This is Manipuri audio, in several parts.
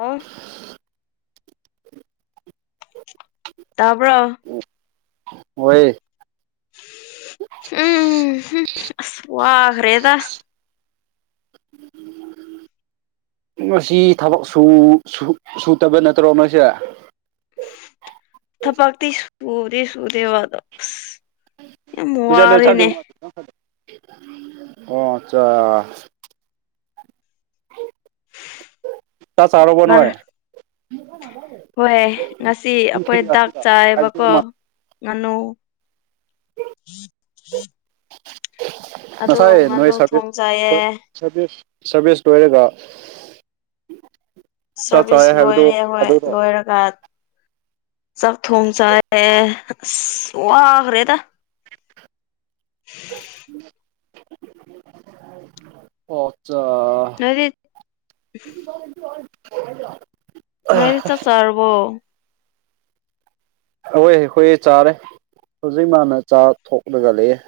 ꯑꯥ ꯇꯕ꯭ꯔꯣ ꯍꯣꯏ ꯌꯦ ꯍꯨꯝ ꯍꯨꯝ ꯑꯁ ꯋꯥꯈ꯭ꯔꯦꯗ ꯉꯁꯤ ꯊꯕꯛ ꯁꯨ ꯁꯨꯇꯕ ꯅꯠꯇ꯭ꯔꯣ ꯅꯣꯏꯁꯦ ꯊꯄꯛꯇꯤ ꯁꯨꯗꯦ ꯁꯨꯗꯦꯕ ꯑꯗꯣ ꯌꯥꯝ ꯋꯥꯔꯦꯅꯦ [unintelligible] ꯆꯥ ꯆꯥꯎꯔꯕꯣ ꯅꯣꯏ ꯍꯣꯏ ꯉꯁꯤ ꯑꯩꯈꯣꯏ ꯗꯥꯛ ꯆꯥꯏꯕꯀꯣ ꯉꯅꯣ ꯑꯗꯨ ꯉꯁꯥꯏ ꯅꯣꯏ ꯉꯥꯅꯨ ꯊꯣꯡ ꯆꯥꯏꯌꯦ ꯁꯥꯔꯚꯤꯁ ꯁꯥꯔꯚꯤꯁ ꯂꯣꯏꯔꯒ ꯆꯥꯛ ꯁꯥꯔꯚꯤꯁ ꯆꯥꯏ ꯍꯥꯏꯕꯗꯣ ꯂꯣꯏꯔꯦ ꯍꯣꯏ ꯑꯗꯨꯔꯣ ꯂꯣꯏꯔꯒ ꯆ ꯊꯣꯡꯁ ꯋꯥꯈꯔꯦꯗ ꯑꯣ ꯑꯆꯥ ꯅꯔꯤꯠ [inaudible] ꯅꯣꯏ ꯆꯥꯛ ꯆꯔꯕꯣ ꯑꯩꯈꯣꯏ ꯍꯈꯣꯏ ꯆꯥꯔꯦ ꯍꯧꯖꯤꯛ ꯃꯥꯅ ꯆꯥ ꯊꯣꯛꯂꯒ ꯂꯩꯑꯦ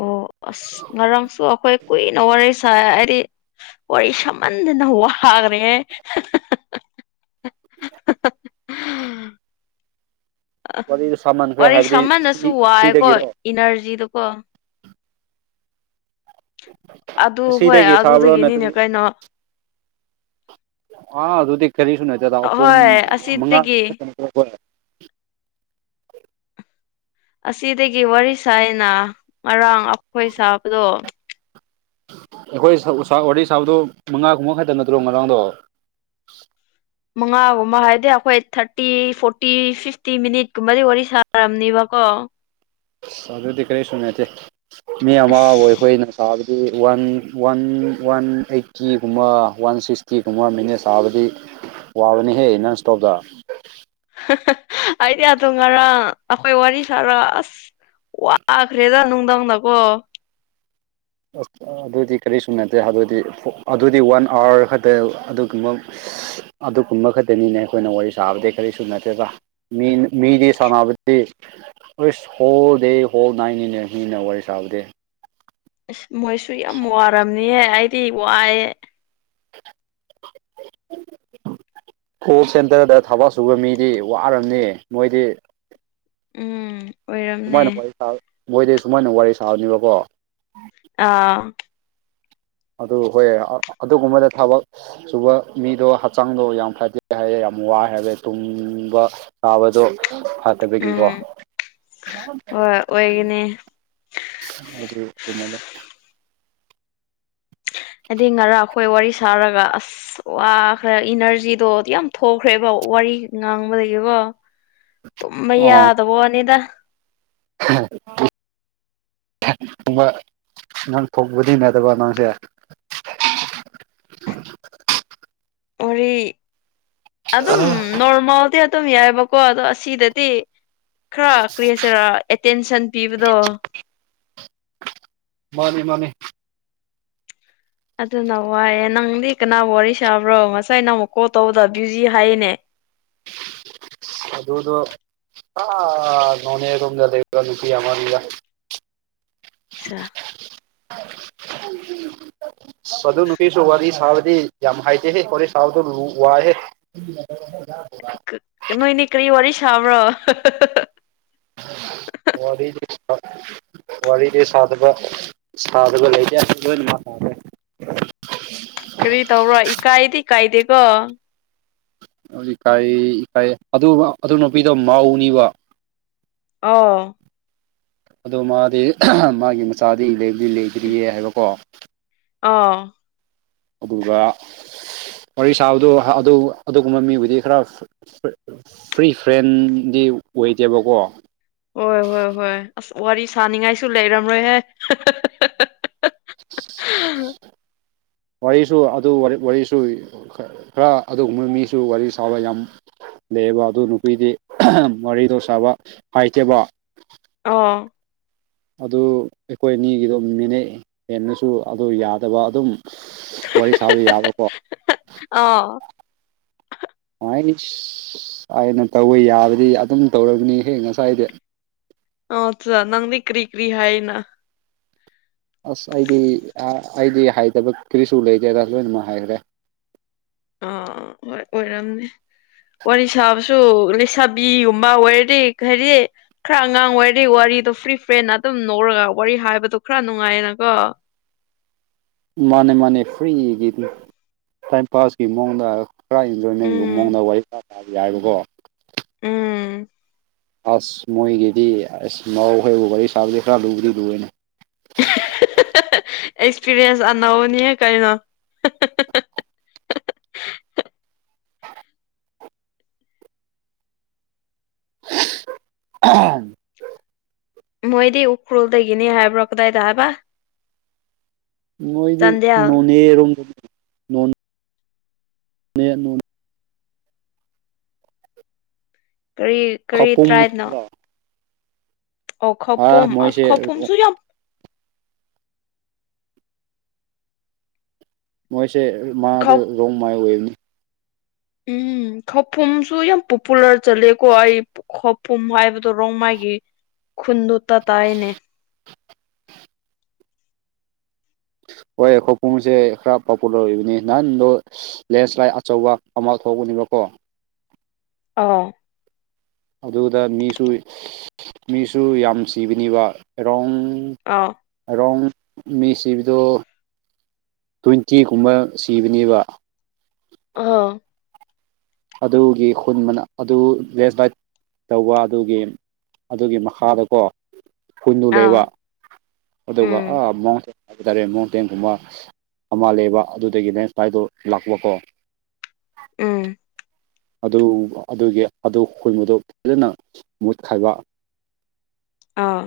ꯑꯣ ꯑꯁ ꯉꯔꯥꯡꯁꯨ ꯑꯩꯈꯣꯏ ꯀꯨꯏꯅ ꯋꯥꯔꯤ ꯁꯥꯏ ꯍꯥꯏꯗꯤ ꯋꯥꯔꯤ ꯁꯝꯃꯟꯗꯅ ꯋꯥꯈꯔꯦ ꯋꯥꯔꯤꯗꯣ ꯁꯥꯃꯟꯈ꯭ꯔꯦ ꯋꯥꯔꯤ ꯍꯥꯏꯕꯗꯤ ꯁꯍꯟꯅꯁꯨ ꯁꯤ ꯋꯥꯏꯦꯀꯣ ꯁꯤꯗꯒꯤꯔꯣ ꯏꯅꯔꯖꯤꯗꯀꯣ ꯑꯗꯨ ꯍꯣꯏ ꯁꯤꯗꯒꯤ ꯁꯥꯕ꯭ꯔꯣ ꯑꯗꯨꯗꯒꯤꯅꯤꯅꯦ ꯅꯠꯇ꯭ꯔꯗꯤ ꯀꯩꯅꯣ ꯑꯥ ꯑꯗꯨꯗꯤ ꯀꯔꯤꯁꯨ ꯅꯠꯇꯗꯥ ꯑꯍꯨꯝ ꯍꯣꯏ ꯃꯉꯥ ꯑꯁꯤꯗꯒꯤ ꯑꯁꯤꯗꯒꯤ ꯋꯥꯔꯤ ꯁꯥꯏꯅ ꯉꯔꯥꯡ ꯑꯩꯈꯣꯏ ꯁꯥꯕꯗꯣ ꯑꯩꯈꯣꯏ ꯎꯁꯥ ꯋꯥꯔꯤ ꯁꯥꯕꯗꯨꯣ ꯃꯉꯥ ꯀꯨꯝꯕ ꯈꯛꯇꯪ ꯅꯠꯇ꯭ꯔꯣ ꯉꯔꯥꯡꯗꯣ ꯃꯉꯥꯒꯨꯝꯕ ꯍꯥꯏꯗꯤ ꯑꯩꯈꯣꯏ ꯊꯥꯔꯇꯤ ꯐꯣꯔꯇꯤ ꯐꯤꯐꯇꯤ ꯃꯤꯅꯤꯠ ꯀꯨꯝꯕꯗꯤ ꯋꯥꯔꯤ ꯁꯥꯔꯝꯅꯤꯕꯀꯣ ꯑꯁ ꯑꯗꯨꯗꯤ ꯀꯔꯤꯁꯨ ꯅꯠꯇꯦ ꯃꯤ ꯑꯁ ꯑꯃꯕꯨ ꯑꯩꯈꯣꯏꯅ ꯇꯥꯕꯗꯤ ꯋꯥꯟ ꯋꯥꯟ ꯋꯥꯟ ꯑꯩꯠꯇꯤꯒꯨꯝꯕ ꯋꯥꯟ ꯁꯤꯛꯁꯇꯤꯒꯨꯝꯕ ꯃꯤꯅꯠ ꯇꯥꯕꯗꯤ ꯋꯥꯕꯅꯤꯍꯦ ꯅꯪ ꯏꯁꯇꯣꯞꯗ ꯑꯩꯗꯤ ꯑꯗꯨ ꯉꯔꯥꯡ ꯑꯩꯈꯣꯏ ꯋꯥꯔꯤ ꯁꯥꯔꯁ ꯋꯥꯈ꯭ꯔꯦꯗ ꯅꯨꯡꯗꯥꯡꯗꯀꯣ ꯑꯁ ꯑꯗꯨꯗꯤ ꯀꯔꯤꯁꯨ ꯅꯠꯇꯦ ꯑꯗꯨꯗꯤ ꯑꯗꯨꯗꯤ ꯋꯥꯟ ꯑꯥꯋꯥꯔ ꯈꯛꯇ ꯑꯗꯨꯒꯨꯝꯕ ꯑꯗꯨꯒꯨꯝꯕ ꯈꯛꯇꯅꯤꯅꯦ ꯑꯩꯈꯣꯏꯅ ꯋꯥꯔꯤ ꯁꯥꯕꯗꯤꯩ ꯀꯔꯤꯁꯨ ꯅꯠꯇꯦꯕ ꯃꯤ ꯃꯤꯗꯤ ꯁꯥꯟꯅꯕꯗꯤ ꯍꯣꯜ ꯗꯦ ꯍꯣꯜ ꯅꯥꯏꯠꯅꯤꯅꯦ ꯃꯤꯅꯥ ꯋꯥꯔꯤ ꯁꯥꯕꯗꯤ ꯑꯁ ꯃꯣꯏꯁꯨ ꯌꯥꯝ ꯋꯥꯔꯝꯅꯤꯍꯦ ꯑꯩꯗꯤ ꯋꯥꯏꯦ [inaudible] ꯀꯣꯜ ꯁꯦꯟꯇꯔꯗ ꯊꯕꯛ ꯁꯨꯕ ꯃꯤꯗꯤ ꯋꯥꯔꯕꯅꯤ ꯃꯣꯏꯗꯤ ꯎꯝ ꯑꯣꯏꯔꯝꯅꯦ ꯁꯨꯃꯥꯏꯅ ꯋꯥꯔꯤ ꯁꯥ ꯃꯣꯏꯗꯤ ꯁꯨꯃꯥꯏꯅ ꯋꯥꯔꯤ ꯁꯥꯕꯅꯦꯕꯀꯣ ꯑꯥ ꯑꯗꯨ ꯍꯣꯏ ꯑꯗꯨꯒꯨꯝꯕꯗ ꯊꯕꯛ ꯁꯨꯕ ꯃꯤꯗꯣ ꯍꯛꯆꯥꯡꯗꯣ ꯌꯥꯝ ꯐꯗꯦ ꯍꯥꯏꯌꯦ ꯌꯥꯝ ꯋꯥꯏ ꯍꯥꯏꯔꯦ ꯇꯨꯡꯕ ꯇꯥꯕꯗꯣ ꯐꯥꯠꯇꯕꯤꯒꯤꯀꯣ ꯎꯝ ꯍꯣꯏ ꯑꯣꯏꯒꯅꯤ [unintelligible] ꯍꯥꯏꯗꯤ ꯉꯔꯥꯡ ꯑꯩꯈꯣꯏ ꯋꯥꯔꯤ ꯁꯥꯔꯒ ꯑꯁ ꯑꯁ ꯋꯥꯈ꯭ꯔꯦ ꯏꯅꯔꯖꯤꯗꯣ ꯌꯥꯝ ꯊꯣꯛꯈ꯭ꯔꯦꯕ ꯋꯥꯔꯤ ꯉꯥꯡꯕꯗꯒꯤꯕꯣ ꯇꯨꯝꯕꯥ ꯌꯥꯗꯕꯥ ꯋꯥꯅꯤꯗ ꯊꯣꯡꯕ ꯅꯪ ꯊꯣꯡꯕꯗꯤ ꯅꯗꯕ ꯅꯪꯁꯦ ꯍꯔꯤ ꯑꯗꯨ ꯑꯗꯨꯝ ꯅꯣꯔꯃꯜꯗꯤ ꯑꯗꯨꯝ ꯌꯥꯏꯕ ꯀꯣ ꯑꯗꯣ ꯑꯁꯤꯗꯗꯤ ꯈꯔ ꯀꯔꯤꯁꯤꯔ ꯑꯦꯇꯦꯟꯁꯟ ꯄꯤꯕꯗꯣ ꯃꯥꯅꯤ ꯃꯥꯅꯤ ꯑꯗꯨꯅ ꯋꯥꯏꯑꯦ ꯅꯪꯗꯤ ꯀꯅꯥꯕꯨ ꯋꯥꯔꯤ ꯁꯥꯕ꯭ꯔꯣ ꯉꯁꯥꯏ ꯅ ꯑꯃꯨꯛ ꯀꯣꯜ ꯇꯧꯕꯗ ꯕ꯭ꯌꯨꯖꯤ ꯍꯥꯏꯌꯦꯅꯦ ꯑꯗꯨꯗꯗ ꯑ ꯅꯣꯅꯦ ꯔꯣꯝꯗ ꯂꯩꯕ ꯅꯨꯄꯤ ꯑꯃꯅꯤꯗ ꯑꯆꯥ ꯁꯗꯨ ꯅꯨꯄꯤꯁꯨꯣꯋꯥꯗꯤ ꯁꯥꯕꯗꯤ ꯌꯥꯝ ꯍꯥꯏꯥꯏꯗꯤ ꯍ ꯐ ꯁꯕ ꯊ ꯂꯨ ꯋꯥ ꯍꯥꯏ [inaudible] ꯅꯣꯏꯅꯦ ꯀꯔꯤ ꯋꯥꯔꯤ ꯁꯥꯕ꯭ꯔꯣ ꯋꯥ [unintelligible] [inaudible] ꯋꯥꯔꯤꯗꯤ ꯁꯥꯠꯒ ꯁꯥꯠꯒ ꯂꯩꯇꯦ ꯃꯥ ꯀꯔꯤ ꯇꯧꯔꯣ ꯏꯀꯥꯏꯗꯤ ꯀꯥꯏꯗꯦꯀꯣ ꯏꯀꯥꯏ ꯏꯀꯥꯏ ꯑꯗꯨ ꯑꯗꯨ ꯅꯨꯄꯤꯗꯣ ꯃꯥꯧꯅꯤꯕ ꯑꯣ ꯑꯗꯣ ꯃꯥꯗꯤ ꯃꯥꯒꯤ ꯃꯆꯥꯗꯤꯗꯤ ꯂꯩꯇ꯭ꯔꯤꯌꯦ ꯍꯥꯏꯕꯀꯣ ꯑ ꯑꯗꯨꯒ ꯋꯥꯔꯤ ꯁꯥꯕꯗꯣ ꯑꯗꯨ ꯑꯗꯨꯒꯨꯝꯕ ꯃꯤꯕꯨꯗꯤ ꯈꯔ ꯐ꯭ꯔꯤ ꯐ꯭ꯔꯦꯟꯗꯤ ꯑꯣꯏꯗꯦꯕꯀꯣ ꯍꯣꯏ ꯍꯣꯏ ꯍꯣꯏ ꯑꯁ ꯋꯥꯔꯤ ꯁꯥꯅꯤꯡꯉꯥꯏꯁꯨ ꯂꯩꯔꯝꯔꯣꯏꯍꯦ [unintelligible] ꯋꯥꯔꯤꯁꯨ ꯑꯗꯨ ꯋꯥꯔꯤꯁꯨ ꯈꯔ ꯑꯗꯨꯒꯨꯝꯕ ꯃꯤꯁꯨ ꯋꯥꯔꯤ ꯁꯥꯕ ꯌꯥꯝ ꯂꯩꯌꯦꯕ ꯑꯗꯨ ꯅꯨꯄꯤꯗꯤ ꯃꯔꯤꯗꯣ ꯁꯥꯕ ꯍꯥꯏꯇꯦꯕ ꯑꯥ ꯑꯗꯨ ꯑꯩꯈꯣꯏ ꯑꯅꯤꯒꯤꯗꯝ ꯃꯤꯅꯩ ꯍꯦꯟꯅꯁꯨ ꯑꯗꯨ ꯌꯥꯗꯕ ꯑꯗꯨꯝ ꯋꯥꯔꯤ ꯁꯥꯕ ꯌꯥꯕꯀꯣ ꯑꯣ ꯁ ꯑꯩꯅ ꯇꯧꯕ ꯌꯥꯕꯗꯤ ꯑꯗꯨꯝ ꯇꯧꯔꯒꯅꯤ ꯍꯦꯛ ꯉꯁꯥꯏꯗꯤ ꯑ ꯆ ꯅꯪꯗꯤ ꯀ꯭ꯔꯤ ꯀ꯭ꯔꯤ ꯍꯥꯏꯅ ꯑꯁ ꯑꯩꯗꯤ ꯑꯩꯗꯤ ꯍꯥꯏꯗꯕ ꯀꯔꯤꯁꯨ ꯂꯩꯇꯦ ꯑꯗ ꯂꯣꯏꯅꯃꯛ ꯍꯥꯏꯈ꯭ꯔꯦ ꯑꯥ ꯍꯣꯏ ꯑꯣꯏꯔꯝꯅꯦ ꯋꯥꯔꯤ ꯁꯥꯕꯁꯨ ꯂꯩꯁꯥꯕꯤꯒꯨꯝꯕ ꯑꯣꯏꯔꯗꯤ ꯈꯔꯤ ꯈꯔ ꯑꯉꯥꯡ ꯑꯣꯏꯔꯤ ꯋꯥꯔꯤꯗꯣ ꯐ꯭ꯔꯤ ꯐ꯭ꯔꯦꯟꯅ ꯑꯗꯨꯝ ꯅꯧꯔꯒ ꯋꯥꯔꯤ ꯍꯥꯏꯕꯗꯣ ꯈꯔ ꯅꯨꯡꯉꯥꯏꯌꯦꯅꯀꯣ ꯃꯥꯅꯦ ꯃꯥꯅꯦ ꯐ꯭ꯔꯤꯒꯤ ꯇꯥꯏꯝ ꯄꯥꯁꯀꯤ ꯃꯑꯣꯡꯗ ꯄꯨꯔ ꯏꯟꯖꯣꯏꯃꯦꯟꯒꯨꯝꯕ ꯎꯝ ꯃꯑꯣꯡꯗ ꯋꯥꯔꯤ ꯇꯥꯕ ꯌꯥꯏꯑꯕꯀꯣ ꯎꯝ ꯑꯁ ꯃꯣꯏꯒꯤꯗꯤ ꯑꯁ ꯃꯥꯎꯈꯩꯕꯨ ꯋꯥꯔꯤ ꯁꯥꯕꯗꯤ ꯈꯔ ꯂꯨꯕꯨꯗꯤ ꯂꯨꯔꯅꯦ ꯑꯦꯛꯁꯄꯤꯔꯤꯌꯦꯟꯁ ꯑꯅꯧꯕꯅꯤꯍ ꯀꯩꯅꯣ ꯑ ꯃꯣꯏꯗꯤ ꯎꯈ꯭ꯔꯨꯜꯗꯗꯒꯤꯅꯤ ꯍꯥꯏꯕ꯭ꯔꯣꯀꯗꯥꯏ ꯊꯗꯥꯕ ꯃꯣꯏꯗꯤ ꯆꯥꯟꯗꯦꯜ ꯅꯣꯅꯦꯔꯣꯨꯝꯝꯒꯅꯤ ꯃ ꯅꯣꯡ ꯀꯔꯤ ꯀꯔꯤ ꯈꯄꯨꯝ ꯇ꯭ꯔꯥꯏꯅꯣ ꯑꯣ ꯑꯥ ꯈꯄꯨꯝ ꯑꯁ ꯃꯣꯏꯁꯦ ꯈꯄꯨꯝꯁꯨ ꯌꯥꯎ ꯃꯣꯏꯁꯦ ꯃꯥꯗ ꯈꯧ ꯔꯣꯡ ꯃꯥꯏ ꯑꯣꯏꯋꯦꯕꯅꯤ ꯎꯝ ꯈꯥꯎꯐꯝꯨꯝꯁꯨ ꯌꯥꯝ ꯄꯣꯄꯨꯂꯔ ꯆꯠꯂꯦꯀꯣ ꯑꯩ ꯈꯣꯄꯨꯝ ꯍꯥꯏꯕꯗꯨ ꯔꯣꯡ ꯃꯥꯒꯤ ꯈꯨꯟꯗꯨꯣ ꯇ ꯇꯥꯏꯅꯦ ꯍꯣꯏ ꯈꯣꯏꯄꯣꯡꯁꯦ ꯈꯔ ꯄꯣꯄꯨꯂꯔ ꯑꯣꯏꯕꯅꯤ ꯅꯍꯥꯟꯗꯣ ꯂꯦꯟꯁ꯭ꯂꯥꯏꯠ ꯑꯆꯧꯕ ꯑꯃ ꯊꯣꯛꯎꯅꯦꯕ ꯀꯣ ꯑꯥ ꯑꯗꯨꯗ ꯃꯤꯁꯨ ꯃꯤꯁꯨ ꯌꯥꯝ ꯁꯤꯕꯅꯤꯕ ꯑꯦꯔꯥꯎꯟ ꯑꯥ ꯑꯔꯥꯎꯟ ꯃꯤ ꯁꯤꯕꯗꯣ ꯇ꯭ꯋꯦꯟꯇꯤꯒꯨꯝꯕ ꯁꯤꯕꯅꯦꯕ ꯑ ꯑꯗꯨꯒꯤ ꯈꯨꯟ ꯃꯅ ꯑꯗꯨ ꯂꯦꯁ ꯥꯏꯠ ꯇꯧꯕ ꯑꯗꯨꯒꯤ ꯑꯗꯨꯒꯤ ꯃꯈꯥꯗꯀꯣ ꯀꯨꯟꯗꯨ ꯑ ꯂꯩꯕ ꯑꯗꯨꯒ ꯎꯝ ꯑꯥ ꯑꯃ ꯍꯥꯏꯕ ꯇꯥꯔꯦ ꯃꯎꯟꯇꯦꯟꯒꯨꯝꯕ ꯑꯃꯂꯕ ꯑꯗꯨꯗꯒꯤ ꯅꯪ ꯁꯥꯏꯗꯣ ꯂꯥꯛꯄꯀꯣ ꯎꯝ ꯑꯗꯨ ꯑꯗꯨꯒꯤ ꯑꯗꯨ ꯈꯣꯏꯕꯗꯨ ꯐꯖꯅ ꯃꯨꯠ ꯈꯥꯏꯕ ꯑꯥ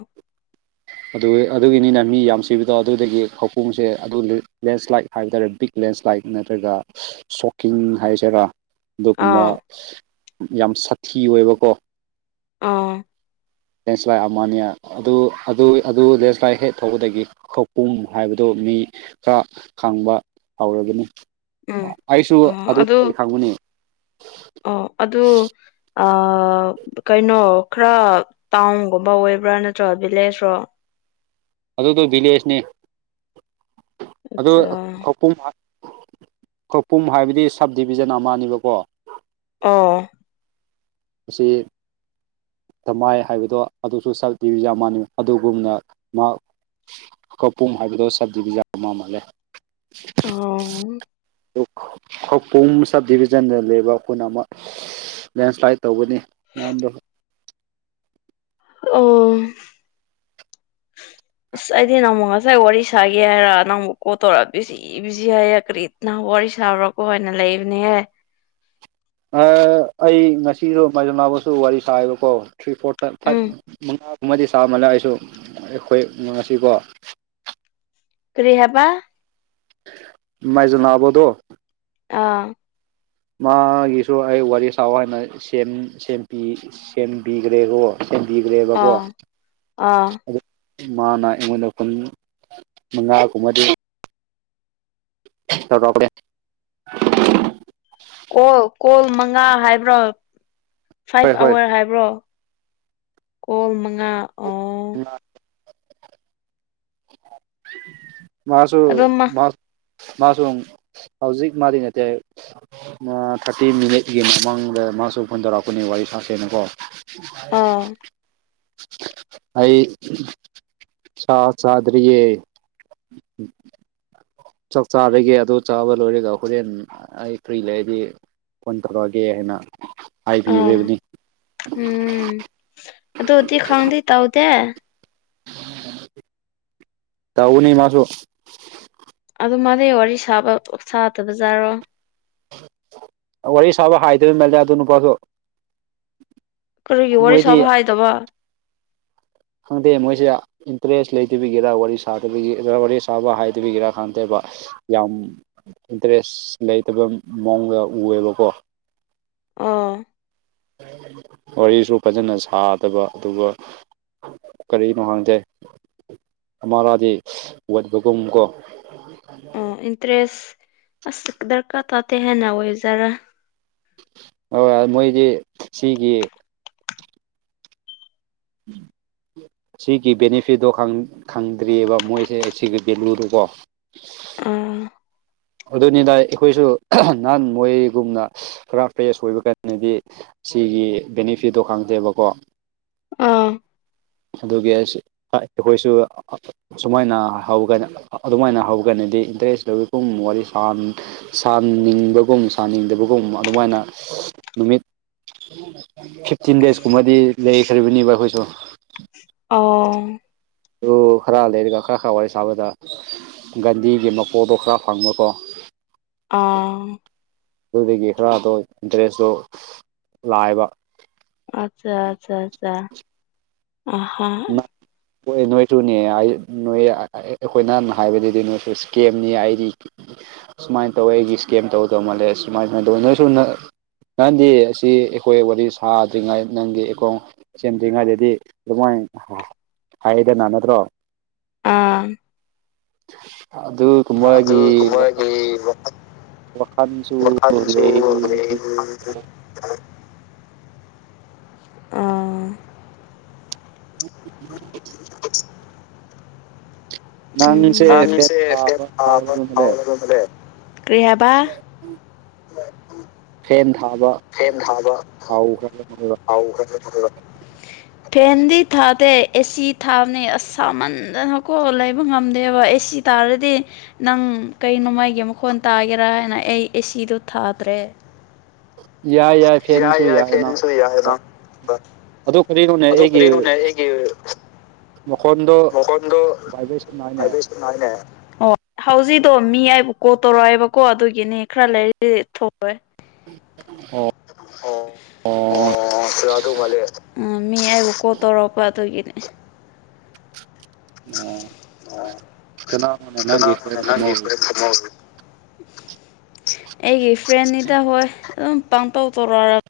ꯑꯗꯨ ꯑꯗꯨꯒꯤꯅꯤꯅ ꯃꯤ ꯌꯥꯝ ꯁꯤꯕꯗꯣ ꯑꯗꯨꯗꯒꯤ ꯍꯧꯀꯣꯡꯁꯦ ꯑꯗꯨ ꯂꯦꯟꯁ꯭ꯂꯥꯏꯠ ꯍꯥꯏꯕ ꯇꯥꯔꯦ ꯕꯤꯛ ꯂꯦꯟꯁ꯭ꯂꯥꯏꯠ ꯅꯠꯇ꯭ꯔꯒ ꯁꯣꯛꯀꯤꯡ ꯍꯥꯏꯁꯤꯔꯥ ꯨꯝꯕ ꯑ ꯌꯥꯝ ꯁꯥꯊꯤ ꯑꯣꯏꯕꯀꯣ ꯑꯥ ꯂꯦꯟꯁ꯭ꯂꯥꯏ ꯑꯃꯅꯤ ꯑꯗꯨ ꯑꯗꯨ ꯑꯗꯨ ꯂꯦꯟꯁ꯭ꯂꯥꯏꯠ ꯍꯦꯛ ꯊꯧꯕꯗꯒꯤ ꯈꯄꯨꯝ ꯍꯥꯏꯕꯗꯨ ꯃꯤ ꯈꯔ ꯈꯪꯕ ꯍꯧꯔꯒꯅꯤ ꯎꯝ ꯑꯩꯁꯨ ꯑ ꯑꯗꯨ ꯑꯗꯨꯒ ꯈꯪꯕꯅꯦ ꯑꯣ ꯑꯗꯨ ꯀꯩꯅꯣ ꯈꯔ ꯇꯥꯎꯟꯒꯨꯝꯕ ꯑꯣꯏꯕ꯭ꯔꯥ ꯅꯠꯇ꯭ꯔꯒ ꯚꯤꯂꯦꯖ ꯔꯣ ꯑꯗꯨꯗꯣ ꯕꯤꯂꯦꯁꯅꯤ ꯑꯗꯨ ꯑꯆꯥ ꯈꯧꯄꯨꯝ ꯍꯥꯏꯕꯗꯤ ꯁꯕ ꯗꯤꯕꯤꯖꯟ ꯑꯃꯅꯦꯕꯀꯣ ꯑꯥ ꯑꯁꯤ ꯗꯃꯥꯏ ꯍꯥꯏꯕꯗꯣ ꯑꯗꯨꯁꯨ ꯁꯄꯤꯌꯨ ꯌꯥꯝ ꯃꯥꯟꯅ ꯑꯗꯨꯒꯨꯝꯅ ꯃꯍꯥꯛ ꯀꯄꯨꯝ ꯍꯥꯏꯕꯗꯣ ꯁꯕ ꯗꯤꯕꯤꯖꯟ ꯃ ꯃꯥꯜꯂꯦ ꯑꯣ ꯑꯗꯨ ꯈꯄꯨꯝ ꯁꯕ ꯗꯤꯕꯤꯖꯟꯗ ꯂꯩꯕ ꯑꯩꯈꯣꯏꯅ ꯑꯃ ꯂꯦꯟꯁ꯭ꯂꯥꯏꯠ ꯇꯧꯕꯅꯤ ꯅꯍꯥꯟꯗꯣ ꯑꯣ ꯑꯁ ꯑꯩꯗꯤ ꯅꯪꯃꯨꯛ ꯉꯁꯥꯏ ꯋꯥꯔꯤ ꯁꯥꯒꯦ ꯍꯥꯏꯔ ꯅꯪ ꯑꯃꯨꯛ ꯀꯣꯜ ꯇꯧꯔꯛꯑꯕꯤꯣꯏꯁꯤ ꯏꯖꯤ ꯍꯥꯏꯏꯌꯦ ꯀꯔꯤꯠꯅ ꯋꯥꯔꯤ ꯁꯥꯕ꯭ꯔꯣꯀꯣ ꯍꯥꯏꯅ ꯂꯩꯕꯅꯦꯍꯦ ꯑꯩ ꯉꯁꯤꯁꯨꯣ ꯃꯥꯏꯖꯣꯂꯕꯁꯨ ꯋꯥꯔꯤ ꯁꯥꯥꯏꯌꯦꯕꯀꯣ ꯊ꯭ꯔꯤ ꯐꯣꯔ ꯎꯝ ꯐꯥꯏꯚ ꯃꯉꯥꯒꯨꯝꯕꯗꯤ ꯆꯥꯕꯅ ꯑꯩꯁꯨ ꯑꯩꯈꯣꯏ ꯉꯉꯁꯤꯀꯣ ꯀꯔꯤꯍꯕ ꯃꯥꯏꯖꯕꯣꯗꯣ ꯑꯥ ꯃꯥꯒꯤꯁꯨ ꯑꯩ ꯋꯥꯔꯤ ꯁ ꯍꯥꯏꯅ ꯁꯦꯝꯕꯤꯈ꯭ꯔꯦꯀꯣ ꯁꯦꯝꯕꯤꯈ꯭ꯔꯦꯕꯀꯣ ꯑꯥ ꯑꯥ ꯑꯗꯨ ꯃꯥꯅ ꯑꯩꯉꯣꯏ ꯂꯧꯈꯨꯟ ꯃꯉꯥꯒꯨꯝꯕꯗꯤ ꯊꯔꯈ ꯀꯣꯜ ꯀꯣꯜ ꯃꯉꯥ ꯍꯥꯏꯕ꯭ꯔꯣ ꯍꯣꯏ ꯐꯥꯏꯚ ꯍꯣꯏ ꯑꯋꯥꯔ ꯍꯥꯏꯕ꯭ꯔꯣ ꯀꯣꯜ ꯃꯉꯥ ꯑ ꯃꯥꯁꯨ ꯑꯗꯨꯃ ꯃꯥꯁꯨ ꯍꯧꯖꯤꯛ ꯃꯥꯗꯤ ꯅꯠꯇꯦ ꯊꯥꯔꯇꯤ ꯃꯤꯅꯤꯠꯀꯤ ꯃꯃꯥꯡꯗ ꯃꯥꯁꯨ ꯐꯣꯏꯗꯔꯛꯄꯅꯤ ꯋꯥꯔꯤ ꯁꯥꯁꯦꯅꯀꯣ ꯍ ꯑꯥ ꯑꯩ ꯆ ꯆꯗꯔꯤꯌꯦ ꯎꯝ ꯆꯥꯛ ꯆꯥꯗꯒꯤꯦ ꯑꯗꯨ ꯆꯥꯕ ꯂꯣꯏꯔꯒ ꯍꯣꯔꯦꯟ ꯑꯩ ꯐ꯭ꯔꯤ ꯂꯩꯗꯤ ꯐꯣꯟ ꯇꯧꯔꯛꯑꯒꯦ ꯍꯥꯏꯅ ꯑꯥ ꯍꯥꯏꯕꯤꯈꯔꯤꯕꯅꯤ ꯎꯝ ꯑꯗꯨꯗꯗꯤ ꯈꯪꯗ ꯇꯥꯎꯗꯦ ꯇ ꯎꯅꯤ ꯃꯥꯁꯨ ꯑꯗꯨ ꯃꯥꯗꯩ ꯋꯥꯔꯤ ꯁꯥꯕ ꯁꯥꯗꯕꯖꯥꯔꯣ ꯋꯥꯔꯤ ꯁꯥꯕ ꯍꯥꯏꯗꯕ ꯃꯜꯂꯦ ꯑꯗꯨ ꯅꯨꯄꯥꯁꯨꯣ ꯀꯔꯤꯒꯤ ꯋꯥꯔꯤ ꯃꯣꯏꯗꯤ ꯁꯥꯕ ꯍꯥꯏꯗꯕ ꯈꯪꯗꯦ ꯃꯣꯏꯁꯦ ꯏꯟꯇꯔꯦꯁ ꯂꯩꯇꯕꯤꯒꯤꯔ ꯋꯥꯔꯤ ꯁꯥꯗꯕꯤꯒꯤꯔ ꯋꯥꯔꯤ ꯁꯥꯕ ꯍꯥꯏꯗꯕꯤꯒꯤꯔꯥ ꯈꯥꯟꯗꯦꯕ ꯌꯥꯝ ꯏꯟꯇꯔꯦꯁ ꯂꯩꯇꯕ ꯃꯑꯣꯡꯗ ꯎꯑꯦꯕꯀꯣ ꯑꯥ ꯋꯥꯔꯤꯁꯨ ꯐꯖꯅ ꯁꯥꯗꯕ ꯑꯗꯨꯒ ꯀꯔꯤꯅꯣ ꯍꯪꯡꯖꯦ ꯑꯔꯥꯗꯤ [unintelligible] ꯀꯨꯨꯝ ꯀꯣ ꯑꯣ ꯏꯟꯇꯔꯦꯁ ꯑꯁ ꯗꯔꯀꯥꯔ ꯇꯥꯗꯦ ꯍꯦꯟꯅ ꯑꯣꯏꯖꯔꯥ ꯍꯣꯏ ꯃꯣꯏꯗꯤ ꯁꯤꯒꯤ [inaudible] ꯁꯤꯒꯤ ꯕꯦꯅꯤꯐꯤꯠꯇꯣ ꯈꯪꯗ꯭ꯔꯤꯑꯕ ꯃꯣꯏꯁꯦ ꯁꯤꯒꯤ ꯚꯦꯂꯨꯗꯨꯀꯣ ꯑꯥ ꯑꯗꯨꯅꯤꯗ ꯑꯩꯈꯣꯏꯁꯨ ꯅꯍꯥꯟ ꯃꯣꯏꯒꯨꯝꯅ ꯄꯨꯔꯥ ꯐ꯭ꯔꯦꯁ ꯑꯣꯏꯕ ꯀꯥꯟꯗꯗꯤ ꯁꯤꯒꯤ ꯕꯦꯅꯤꯐꯤꯠꯇꯣ ꯈꯪꯗꯦꯕꯀꯣ ꯑꯥ ꯑꯗꯨꯒꯤ ꯑꯩꯈꯣꯏꯁꯨ ꯁꯨꯃꯥꯏꯅ ꯍꯧꯒꯥꯏ ꯑꯗꯨꯃꯥꯏꯅ ꯍꯧ ꯀꯥꯏꯅꯗꯤ ꯏꯟꯇꯔꯦꯁ ꯂꯧꯋꯤꯒꯨꯝ ꯋꯥꯔꯤ ꯁꯥꯟ ꯁꯥꯅꯤꯡꯕꯒꯨꯝ ꯁꯥꯅꯤꯡꯗꯕꯒꯨꯝ ꯑꯗꯨꯃꯥꯏꯅ ꯅꯨꯃꯤꯠ ꯐꯤꯐꯇꯤꯟ ꯗꯦꯖꯀꯨꯝꯕꯗꯤ ꯂꯩꯈ꯭ꯔꯔꯤꯕꯅꯦꯕ ꯑꯩꯈꯣꯏꯁꯨ ꯑꯣ ꯑꯗꯨ ꯈꯔ ꯂꯩꯔꯒ ꯈꯔ ꯈꯔ ꯋꯥꯔꯤ ꯁꯥꯕꯗ ꯒꯟꯙꯤꯒꯤ ꯃꯄꯣꯠꯇꯣ ꯈꯔ ꯐꯪꯕꯀꯣ ꯑꯥ ꯑꯗꯨꯗꯒꯤ ꯈꯔꯗꯣ ꯏꯟꯇꯔꯦꯁꯇꯣ ꯂꯥꯏꯕ ꯑꯆꯥ ꯑꯆꯥ ꯑꯆꯥ ꯑꯍ ꯍꯣꯏ ꯅꯣꯏꯁꯨꯅꯦ ꯅꯣꯏ ꯑꯩꯈꯣꯏꯅ ꯍꯥꯏꯕꯗꯨꯗꯤ ꯅꯣꯏꯁꯨ ꯏꯁꯀꯦꯝꯅꯤ ꯑꯩꯗꯤ ꯁꯨꯃꯥꯏꯅ ꯇꯧꯋ ꯑꯩ ꯏꯁꯀꯦꯝ ꯇꯧꯗꯧ ꯃꯥꯜꯂꯦ ꯁꯨꯃꯥꯏ ꯁꯨꯃꯥꯏꯅ ꯇꯧꯋ ꯅꯣꯏ ꯁ ꯅꯪꯗꯤ ꯑꯁꯤ ꯑꯩꯈꯣꯏ ꯋꯥꯔꯤ ꯁꯥꯗ꯭ꯔꯤꯉꯩ ꯅꯪꯒꯤ ꯑꯩꯈꯣꯡ ꯆꯦꯟꯗ꯭ꯔꯤꯉꯩꯗꯗꯤ [unintelligible] ꯏ ꯍꯥꯏꯗꯅ ꯅꯠꯇ꯭ꯔꯣ ꯑꯥ ꯑꯗꯨ ꯑꯗꯨ [unintelligible] ꯋꯥꯈꯜꯁꯨ ꯋꯥꯈꯥꯟꯁꯨ ꯂꯩ ꯂꯩ [unintelligible] ꯑ [inaudible] [inaudible] ꯅꯪꯁꯦ ꯎꯝ ꯐꯦꯟ ꯊꯥꯕ ꯍꯥꯎꯔꯕ ꯃꯥꯜꯂꯦ [unintelligible] ꯀꯔꯤ ꯍꯥꯏꯕ [unintelligible] ꯐꯦꯟ ꯊꯥꯕ ꯐꯦꯟ ꯊꯥꯕ ꯍꯥꯎꯈ꯭ꯔꯕ ꯃꯥꯜꯂꯦꯕ [unintelligible] ꯐꯦꯟꯗꯤ ꯊꯥꯗꯦ ꯑꯦꯁꯤ ꯊꯥꯕꯅꯤ ꯑꯁꯃꯟꯗꯅ ꯀꯣꯑ ꯂꯩꯕ ꯉꯝꯗꯦꯕ ꯑꯦꯁꯤ ꯇꯥꯔꯗꯤ ꯅꯪ ꯀꯩ ꯅꯣꯃꯥꯏꯒꯤ ꯃꯈꯣꯟ ꯇꯥꯒꯦꯔꯥ ꯍꯥꯏꯅ ꯑꯩ ꯑꯦꯁꯤꯗꯣ ꯊꯥꯗ꯭ꯔꯦ ꯌꯥꯏ ꯌꯥꯏ ꯐꯦꯟꯁꯨ ꯌꯥꯏ ꯅꯪ ꯐꯦꯟꯅꯤꯁꯨꯨ ꯌꯥꯏꯅ ꯑꯗꯨ ꯀꯔꯤꯅꯣꯅꯦ ꯑꯗꯨ ꯑꯩꯒꯤ ꯀꯔꯤꯅꯦ ꯑꯩꯒꯤ ꯃꯈꯣꯟꯗꯣ ꯚꯥꯏꯕ꯭ꯔꯦꯁꯟ ꯍꯥꯏꯅꯦ ꯃꯀꯗꯨꯁ [unintelligible] ꯅꯥꯏꯅꯦ ꯑꯣ ꯍꯧꯖꯤꯛꯗꯣ ꯃꯤ ꯑꯩꯕꯨ ꯀꯣꯠ ꯇꯧꯔꯛꯑꯦꯕꯀꯣ ꯑꯗꯨꯒꯤꯅꯤ ꯈꯔ ꯂꯩꯔꯤ ꯑꯣ ꯑꯣ ꯑꯣ [unintelligible] ꯃꯥꯂꯦ ꯃꯤ ꯑꯩꯕꯨ ꯀꯣꯜ ꯇꯧꯔꯛꯄ ꯑꯗꯨꯒꯤꯅꯦ ꯑ ꯀꯅꯥꯅꯣꯅꯦ ꯅꯪꯒꯤ ꯆꯅꯥꯅꯦ ꯐ꯭ꯔꯦꯟ ꯅꯪꯒꯤ ꯊꯝꯍꯧꯔꯤ [unintelligible] ꯑꯩꯒꯤ ꯐ꯭ꯔꯦꯟꯅꯤꯗ ꯍꯣꯏ ꯑꯗꯨꯝ ꯄꯥꯡꯄꯧ ꯇꯧꯔꯛꯔꯕ